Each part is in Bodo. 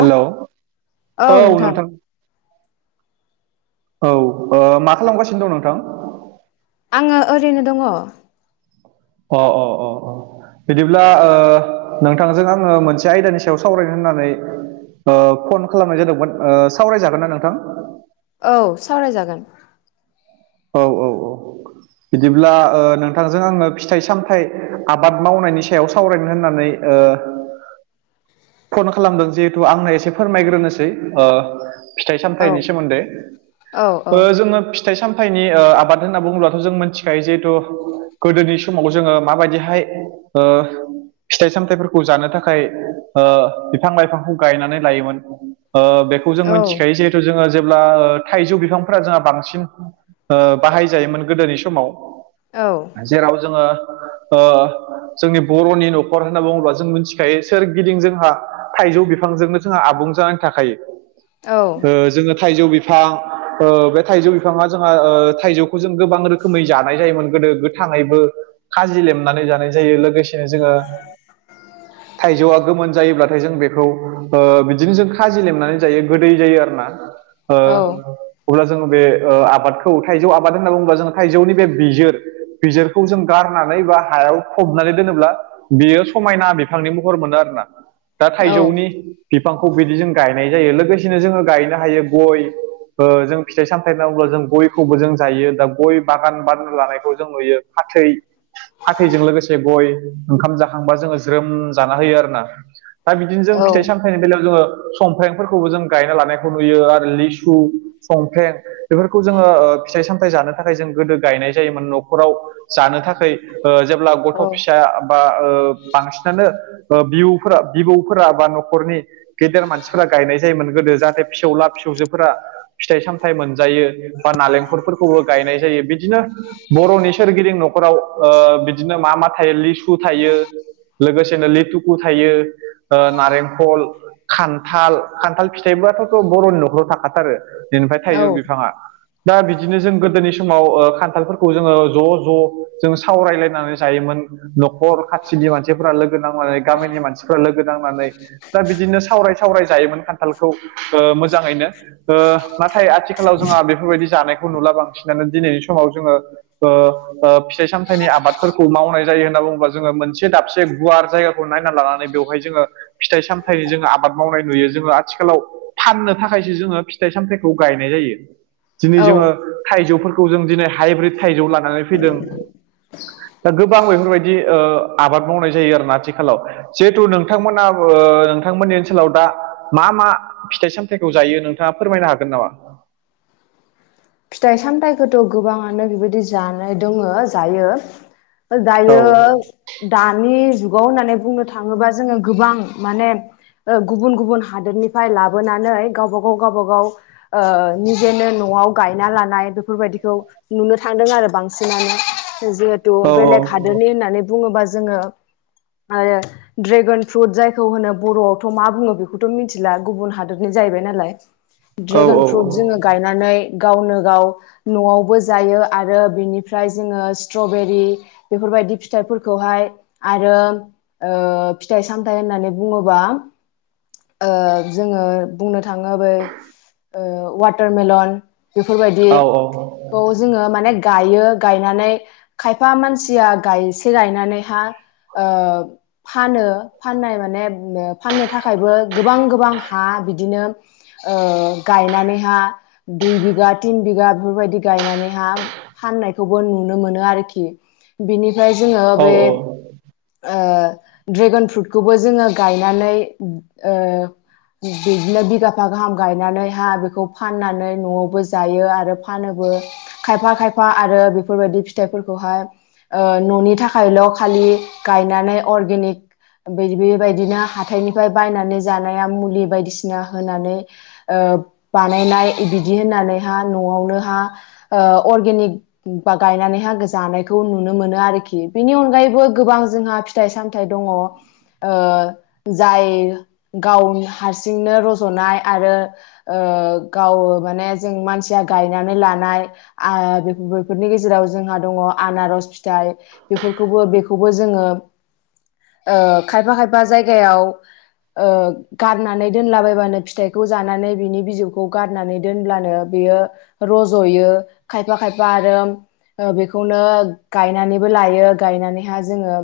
हेलौ औ नोंथां। औ ओ मा खालामगासिनो दं नोंथां? आङो ओरैनो दङ। अ अ अ अ बिदिब्ला ओ नोंथांजों आङो मोनसे आयदानि सायाव सावरानो होननानै ओ फन खालामनाय जादोंमोन ओ सावरायजागोन ना नोंथां। औ सावरायजागोन। औ औ औ बिदिब्ला ओ नोंथांजों आङो फिथाइ सामथाइ आबाद मावनायनि सायाव सावरायनो होननानै ओ फन खालामदों जिहेथु आंनो एसे फोरमायग्रोनोसै ओ फिथाइ औ सामथाइनि सोमोन्दै औ औ ओ जोङो फिथाइ सामथथायनि ओ आबाद होनना बुङोब्लाथ' जों मिथिखायो जिहेथु गोदोनि समाव जोङो माबायदिहाय ओ फिथाइ सामथाइफोरखौ जानो थाखाय ओ बिफां लाइफांखौ गायनानै लायोमोन ओ बेखौ जों औ मिथिखायो जे जोङो जेब्ला थाइजौ बिफांफोरा जोंहा बांसिन ओ बाहायजायोमोन गोदोनि समाव औ जेराव जोङो ओ जोंनि बर'नि न'खर होनना बुङोब्ला जों मिथिखायो सोर गिदिं जोंहा थाइजौ बिफांजोंनो जोंहा आबुं जानानै थाखायो औ ओ जोङो थाइजौ बिफां ओ बे थाइजौ बिफाङा जोंहा ओ थाइजौखौ जों गोबां रोखोमै जानाय जायोमोन गोदो गोथाङैबो खाजि लेमनानै जानाय जायो लोगोसेनो जोङो थाइजौआ गोमोन जायोब्लाथाय जों बेखौ ओ बिदिनो जों खाजि लेमनानै जायो गोदै जायो आरोना ओ अब्ला जोङो बे ओ आबादखौ थाइजौ आबाद होनना बुङोब्ला जोङो थाइजौनि बे बिजिर बिजिरखौ जों गारनानै बा हायाव फबनानै दोनोब्ला बियो समायना बिफांनि महर मोनो आरोना दा औ थाइजौनि बिफांखौ बिदि जों गायनाय जायो लोगोसेनो जोङो गायनो हायो गय ओ जों फिथाइ सामथायाइ होनांगब्ला जों गयखौबो जों जायो दा गय बागान बार लानायखौ जों नुयो फाथै फाथैजों लोगोसे गय ओंखाम जाखांबा जोङो ज्रोम जाना होयो आरोना। दा बिदिनो जों औ फिथाइ सामथाइ बेलायाव जोङो समंफ्रेंफोरखौबो जों गायना लानायखौ नुयो आरो लिसु संफ्रें बेफोरखौ जोङो ओ फिथाइ सामथायाइ जानो थाखाय जों गोदो गायनाय जायोमोन न'खराव जानो थाखाय ओ जेब्ला गथ' फिसा बा ओ बांसिनानो ओ बिउ फोर बिबौफोरा बा न'खरनि गेदेर मानसिफोरा गायनाय जायोमोन गोदो जाहाथे फिसौला फिसौजोफोरा फिथाइ सामथाइ मोनजायो बा नालेंखलफोरखौबो गायनाय जायो बिदिनो बर'नि सोरगिदिं न'खराव ओ बिदिनो मा मा थायो लिसु थायो। लोगोसेनो लिटुखु थायो ओ नारेंखल खान्थाल खान्थाल फिथाइबोथ'थ' बर'नि न'खराव थाखाथारो दिनिफ्राय औ थाइजौ बिफाङा दा बिदिनो जों गोदोनि समाव ओ खान्थालफोरखौ जोङो ज' ज' जों सावरायलायनानै जायोमोन न'खर खाथिनि मानसिफोरा लोगो नांनानै गामिनि मानसिफ्रा लोगो नांनानै दा बिदिनो सावराय सावराय जायोमोन खान्थालखौ ओ मोजाङैनो ओ नाथाय आथिखालाव जोंहा बेफोरबायदि जानायखौ नुला बांसिनानो दिनैनि समाव जोङो ओ ओ फिथाइ सामथाइनि आबादफोरखौ मावनाय जायो होनना बुङोबा जोङो मोनसे दाबसे गुवार जायगा खौनायना लानानै बेवहाय जोङो फिथाइ सामथाइनि जोङो आबाद मावनाय नुयो जोङो आथिखालाव फाननो थाखायसो जोङो फिथाइ सामथायखौ गायनाय जायो। दिनै औ जोङो थाइजौफोरखौ जों दिनै हाइब्रिद थाइजौ लानानै फैदों दा गोबां बेफोरबाय ओ आबाद मावनाय जायो आरो ना खालाव जिहेथु नोंथांमोनाबो नोंथांमोननि ओनसोलाव दा मा मा फिथाइ सामथाइखौ जायो नोंथाङा फोरमायनो हागोन नामा? फिथाइ सामथाइखौथ' गोबाङानो बेबायदि जानाय दङ जायो। दायो औ दानि जुगाव होननानै बुंनो थाङोबा जोङो गोबां माने ओ गुबुन गुबुन हादोरनिफ्राय लाबोनानै गावबा गाव गावबा गाव ओ निजेनो न'आव गायना लानाय बेफोरबायदिखौ नुनो थांदों आरो बांसिनानो जोथ दु औ बेलेग हादोरनि होननानै बुङोबा जोङो आरो ड्रेगन फ्रुट जायखौ होनो बर'आवथ' मा बुङो बेखौथ' मिथिला गुबुन हादरनि जाहैबाय नालाय [unintelligible] ड्रेगन फ्रुट जोङो गायनानै गावनो गाव न'आवबो जायो आरो बिनिफ्राय जोङो स्ट्रबेरि बेफोरबायदि फिथाइफोरखौहाय आरो ओ फिथाइ सामथाइ होननानै बुङोबा ओ जोङो बुंनो थाङो बै ओ वाटारमेलन औ औ बेफोरबायदिखौ जोङो माने गायो गायनानै खायफा मानसिया गायसे गायनानैहा ओ फानो फाननाय माने फाननो थाखायबो गोबां गोबांहा बिदिनो ओ गायनानैहा दुइ बिग गोया थिन बिघा बेफोबायदि गायनानैहा फाननायखौबो नुनो मोनो आरोखि। बिनिफ्राय जोङो औ बे ओ ड्रेगन फ्रुटखौबो जोङो गायनानै ओ बिदिनो बिगाफा गाहाम गायनानैहा बेखौ फाननानै न'आवबो जायो आरो फानोबो। खायफा खायफा आरो बेफोरबायदि फिथाइफोरखौहाय ओ न'नि थाखायल' खालि गायनानै अर्गेनिक बै बेबायदिनो हाथाइनिफ्राय बायनानै जानाया मुलि बायदिसिना होनानै ओ बानायनाय बिदि होननानैहा न'आवनो हा ओ अर्गेनिक बा गायनानैहा जानायखौ नुनो मोनो आरोखि बेनि अनगायैबो गोबां जोंहा फिथाइ सामथाइ दङ ओ जाय गाव हारसिंनो रज'नाय आरो ओ गावो माने जों मानसिया गायनानै लानाय आ बे-बेफोरनि गेजेराव जोंहा दङ आनारस फिथाइ बेफोरखौबो बेखौबो जोङो ओ खायफा खायफा जायगायाव ओ गारनानै दोनलाबायबानो फिथाइखौ जानानै बिनि बिजौखौ गारनानै दोनब्लानो बेयो रज'यो खायफा खायफा आरो ओ बेख बेखौनो गायनानैबो लायो गायनानैहा जोङो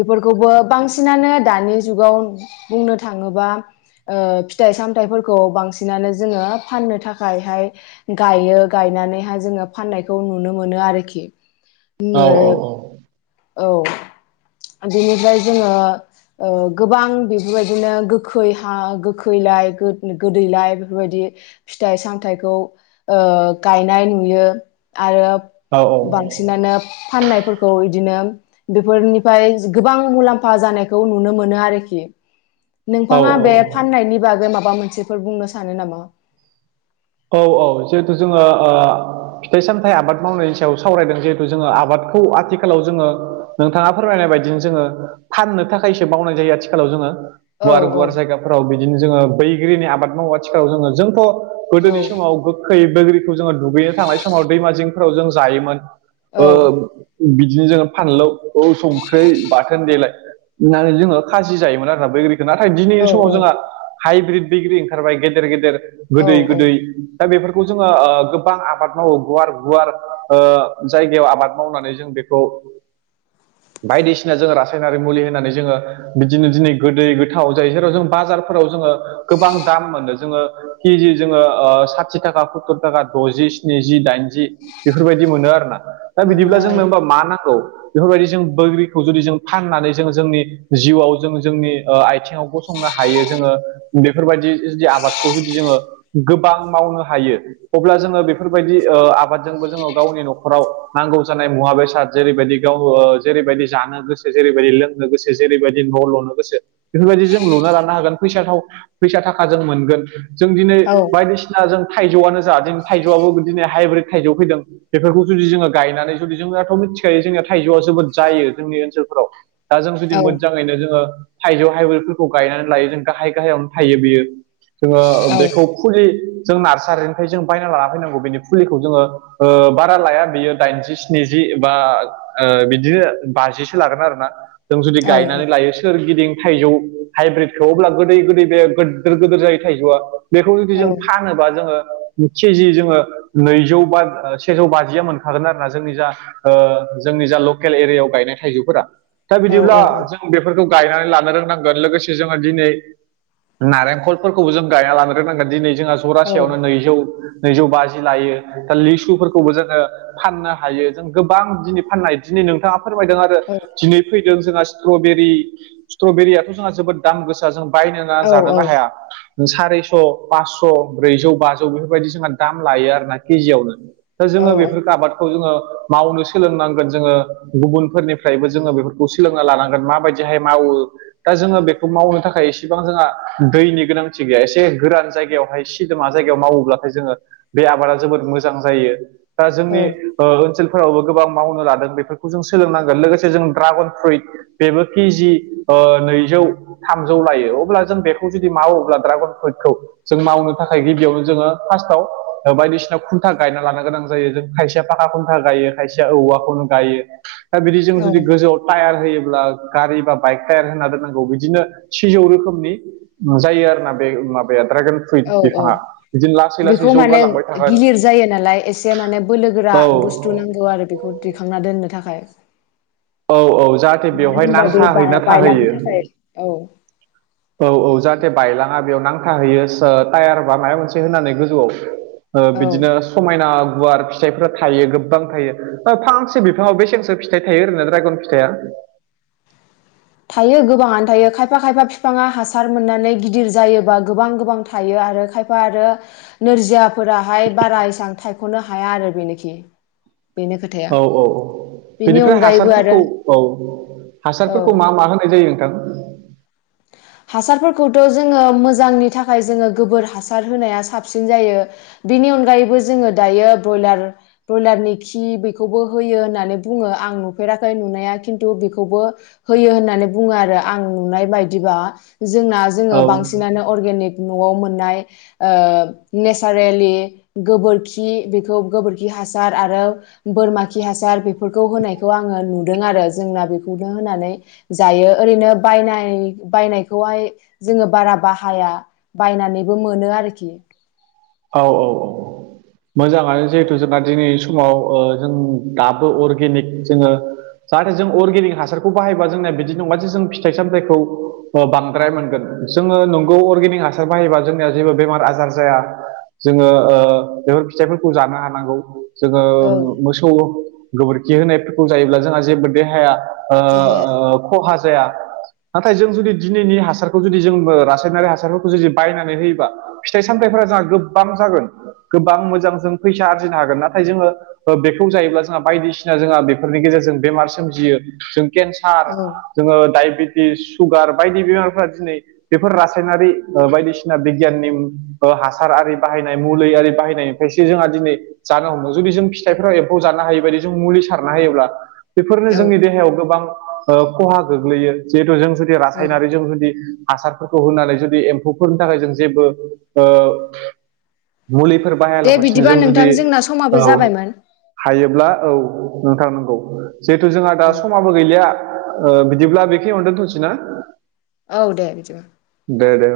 बेफोरखौबो बांसिनानो दानि जुगाव बुंनो थाङोबा ओ फिथाइ सामथाइफोरखौ बांसिनानो जोङो फाननो थाखायहाय गायो गायनानैहाय जोङो फाननायखौ नुनो मोनो आरोखि। औ हमनो औ बेनिफ्राय जोङो ओ गोबां बेफोरबायदिनो गोखै हा गोखैलाय गोदैलाय बेफोरबायदि फिथाइ सामथाइखौ ओ गायनाय नुयो आरो। औ औ अ सिनानोब फाननायफोरखौ इदिनो बेफोरनि फाय गोबां मुलाम्फा जानायखौ नुनो मोनो आरोखि औ नोंथाङा बे औ फाननायनि बागै माबा मोनसेफोर बुंनो सानो नामा? औ औ जेथु जोङो ओ फिथाइ सामथाइ आबाद मावनायनि सायाव सावरायदों जेथु जोंङो आबादखौ आथिखालाव जोंङो नोंथाङा फोरमायनाय बायदिनो जोङो फाननो थाखायसो बावनाय जायो आथिखालाव जोंङो औ गुवार औ गुवार जायगाफ्राव बिदिनो जोंङो बैग्रिनि आबाद मावो आथिखाव जोंङो जोंथ औ गोदोनि समाव गोखै बोग्रिखौ जोंङो दुगैनो थांनाय समाव दैमा जिंफोराव जों जायोमोन औ ओ बिदिनो जोंङो फानलौ औ संख्रै बाथोन देलाय ओनानै जोंङो खाजि जायोमोन आरो ना बैग्रि नाथाय दिनि औ समाव जोंहा हाइब्रिड बग्रि ओंखारबाय गेदेर गेदेर औ गोदै औ गोदै दा बेफोरखौ जोंङो ओ गोबां आबाद मावो गुवार गुवार ओ जायगायाव आबाद मावनानै जों बेखौ बायदिसिना जोङो रासायनारि मुलि होनानै जोंङो बिदिनो दिनै गोदै गोथाव जाय जेराव जों बाजारफोराव जोंङो गोबां दाम मोनो जोंङो हि जि जोङो साथि थाखा सत्तुर थाखा दजि स्निजि दाइनजि बेफोरबायदि मोनो आरोना दा मोनो बिदिब्ला औ जोंनो होमबा मा नांगौ बेफोरबायदि जों बग्रिखौ जुदि जों फाननानै जोंङो जोंनि जिउआव जों जोंनि आथिङाव गसंनो हायो जोंङो बेफोरबायदि जुदि आबादखौ जुदि जोंङो गोबां मावनो हायो अब्ला जोंङो बेफोरबायदि आबादजोंबो जोंङो गावनि नखराव नांगौ जानाय मुवा बेसाद जेरैबायदि गाव जेरैबायदि जानो गोसो जेरैबायदि लोंनो गोसो जेरैबायदि न लनो गोसो बेफोरबायदि जों लुना लानो हागोन फैसा फैसा थाखा जों मोनगोन जों दिनै औ बायदिसिना जों थाइजौआनो जा जोंनि थाइजौआबो दिनै हाइब्रिद थाइजौ फैदों बेफोरखौ जुदि जोङो गायनानै जुदि जोंनाथ मिथिखायो जोंनिया थाइजौआ जोबोद जायो जोंनि ओनसोलफोराव दा जों जुदि औ मोजाङैनो जोंङो थाइजौ हाइवफोरखौ गायनानै लायो जों गाहाय गाहायावनो थायो बियो जोंङो बेखौ फुलि जों नारसारिनिफ्राय जों बायना लाना फैनांगौ बेनि फुलिखौ जोंङो बारा लाया बियो दाइनजि स्निजि बा बिदिनो बाजिसो लागोन आरो ना जों जुदि औ गायनानै लायो सोरगिदिं थाइजौ हाइब्रिदखौब्ला गोदै गोदै बे गिदिर गिदिर जायो थाइजौआ बे खौ जुदि औ जों फानोबा जोंङो केजि जोंङो नैजौ बा सेजौ बाजिया मोनखागोन आरोना जोंनि जा जोंनि जा लकेल एरियायाव गायनाय थाइजौफोरा दा औ बिदिब्ला औ औ जों बेफोरखौ गायनानै लानो रोंनांगोन लोगोसे जोंङो दिनै नारेंखलफोरखौबो जों गायना लानो नांगोन दिनै जोंहा औ जरासेयावनो नैजौ नैजौ बाजि लायो दा लिसुफोरखौबो जोंङो फाननो हायो जों गोबां दिनै फाननाय दिनै नोंथाङा फोरमायदों आरो दिनै फैदों जोंहा स्ट्रबेरि स्ट्रबेरियाथ जोंहा जोबोद दाम गोसा जों बायङा ना औ जानोना हाया सारिस फास पासस ब्रैजौ बाजौ बेफोरबायदि जोंहा दाम लायो आरोना केजियावनो दा औ जोङो बेफोर आबादखौ जोंङो मावनो सोलोंनांगोन जोंङो गुबुनफोरनिफ्रायबो जोंङो बेफोरखौ सोलोंना लानांगोन माबायदिहाय मावो दा जोङो बेखौ मावनो थाखाय इसेबां जोंहा दैनि गोनांथि गैया एसे गोरान जायगायावहाय सिदोमा जायगायाव मावोब्लाथाय जोङो बे आबादा जोबोद मोजां जायो दा औ जोंनि ओनसोलफोरावबो गोबां मावनो लादों बेफोरखौ जों सोलोंनांगोन लोगोसे जों ड्रागन फ्रुइट बेबो के जि नैजौ थामजौ लायो अब्ला जों बेखौ जुदि मावोब्ला ड्रागन फ्रुइट खौ जों मावनो थाखाय गिबियावनो जोङो फार्स्टआव बायदिसिना खुन्था गायना लानो गोनां जों ज जों खायसेया फाखा खुन्था गायो खायसेया औवाखौनो गायो दा बिदि जों औ जुदि गोजौआव टायार होयोब्ला गारि बा बाइक टायार होना दोननांगौ बिदिनो सिजौ रोखोमनि जायो आरो ना बे माबाया दड्रागन फ्रुइट औ औ बिफाङा बिदिनो लासै लासै बेखौ माने जौगालांबाय थागोन गिलिर जायो नालाय एसे माने बोलोगोरा औ बुस्थु नांगौ आरो बेखौ दिखांना दोननो थाखाय औ औ जाहाथे बेवहाय नां होनबा बे बा- थाहैनाा बायलांनो थाहैयो। थाखाय औ औ औ जाहाथे बायलांङा बेयाव नांथाहैयो टायार बा माबा मोनसे होनानै गोजौआव औ बिदिनो समायना गुवार फिथाइफोरा थायो गोबां थायो फांसे बिफाङाव बेसेनसो फिथाइ थायो ओरैनो दड्रायगन फि थाइया थायो गोबांङानो थायो खायफा खायफा बिफाङा हासार मोननानै गिदिर जायोबा गोबां गोबां थायो आरो खायफा आरो नोरजियाफोराहाय बारा इसेबां थायख'नो हाया आरो बेनोखि बेनो खोथाया औ औ बेनि बेनिफ्राय अनगायैबो आरो हासारफोरखौ औ औ हासारफोरखौ मा मा होनाय जायो नोंथां हासारफोरखौथ' जोंङो मोजांनि थाखाय जोङो गोबोर हासार होनाया साबसिन जायो। बिनि अनगायैबो जोंङो दायो बयलार ब्रयलारनि खि बेखौबो होयो होननानै बुङो आं नुफेराखै नुनाया खिन्थु बेखौबो होयो होननानै बुङो आरो आं नुनाय बायदिबा जोंना जोङो औ बांसिनानो अर्गेनिक न'आव मोननाय ओ नेचारेलि गोबोरखि बेखौ गोबोरखि हासार आरो बोरमा खि हासार बेफोरखौ होनायखौ आंङो नुदों आरो जोंना बेखौनो होनानै जायो ओरैनो बायनाय बायनायखौहाय जोंङो बारा बाहाया बायनानैबो मोनो आरोखि औ औ औ मोजांङानो जिहेथु जोंना दिनै समाव ओ जों दाबो अर्गेनिक जोंङो। जाहाथे जों अर्गेनिक हासारखौ बाहायबा जोंनाया बिदि नंङा जे जों फिथाइ सामथाइखौ बांद्राय मोनगोन जोङो नंगौ अर्गेनिक हासार बाहायोबा जोंनिया जेबो बेमार आजार जाया जोंङो ओ बेफोर फिथाइफोरखौ जानो हानांगौ जोंङो औ मोसौ गोबोरखि होनायफोरखौ जायोब्ला जोंहा जेबो देहाया ओ देहाया ओ खहा जाया नाथाय जों जुदि दिनैनि हासारखौ जुदि जों रासायनारि हासारफोरखौ जुदि बायनानै होयोबा फिथाइ सामथाइफोरा जोंहा गोबां जागोन गोबां मोजां जों फैसा आरजिनो हागोन नाथाय जोंङो। बेखौ जायोब्ला जोंहा बायदिसिना जोंहा बेफोरनि गेजेरजों बेमार सोमजियो जों केन्सार सार औ जोंङो डाइबेटिस सुगार बायदि बेमारफ्रा दिनै बेफोर रासायनारि बायदिसिना बिगियाननि हासार आरि बाहायनाय मुलि आरि बाहायनायनिफ्रायसो जोंहा दिनै जानो हमो जुदि जों फिथाइफोराव एम्फौ जानो हायि बायदि जों मुलि सारना हायोब्ला बेफोरनो औ जोंनि देहायाव गोबां खहा गोग्लैयो जिहेथु जों जुदि औ रासायनारि जों जुदि हासारफोरखौ होनानै जुदि एम्फौफोरनि थाखाय जों जेबो ओ मुलिफोर दे बाहायालाबासिनो बिदिबा जों जुदि नोंथां जोंना समाबो औ जाबायमोन हायोब्ला औ नोंथां नंगौ जिहेथु जोंहा दा औ समा गैलिया ओ बिदिब्ला बे खिनियाव दोंनथनोसै ना औ दे बिदिबा दे दे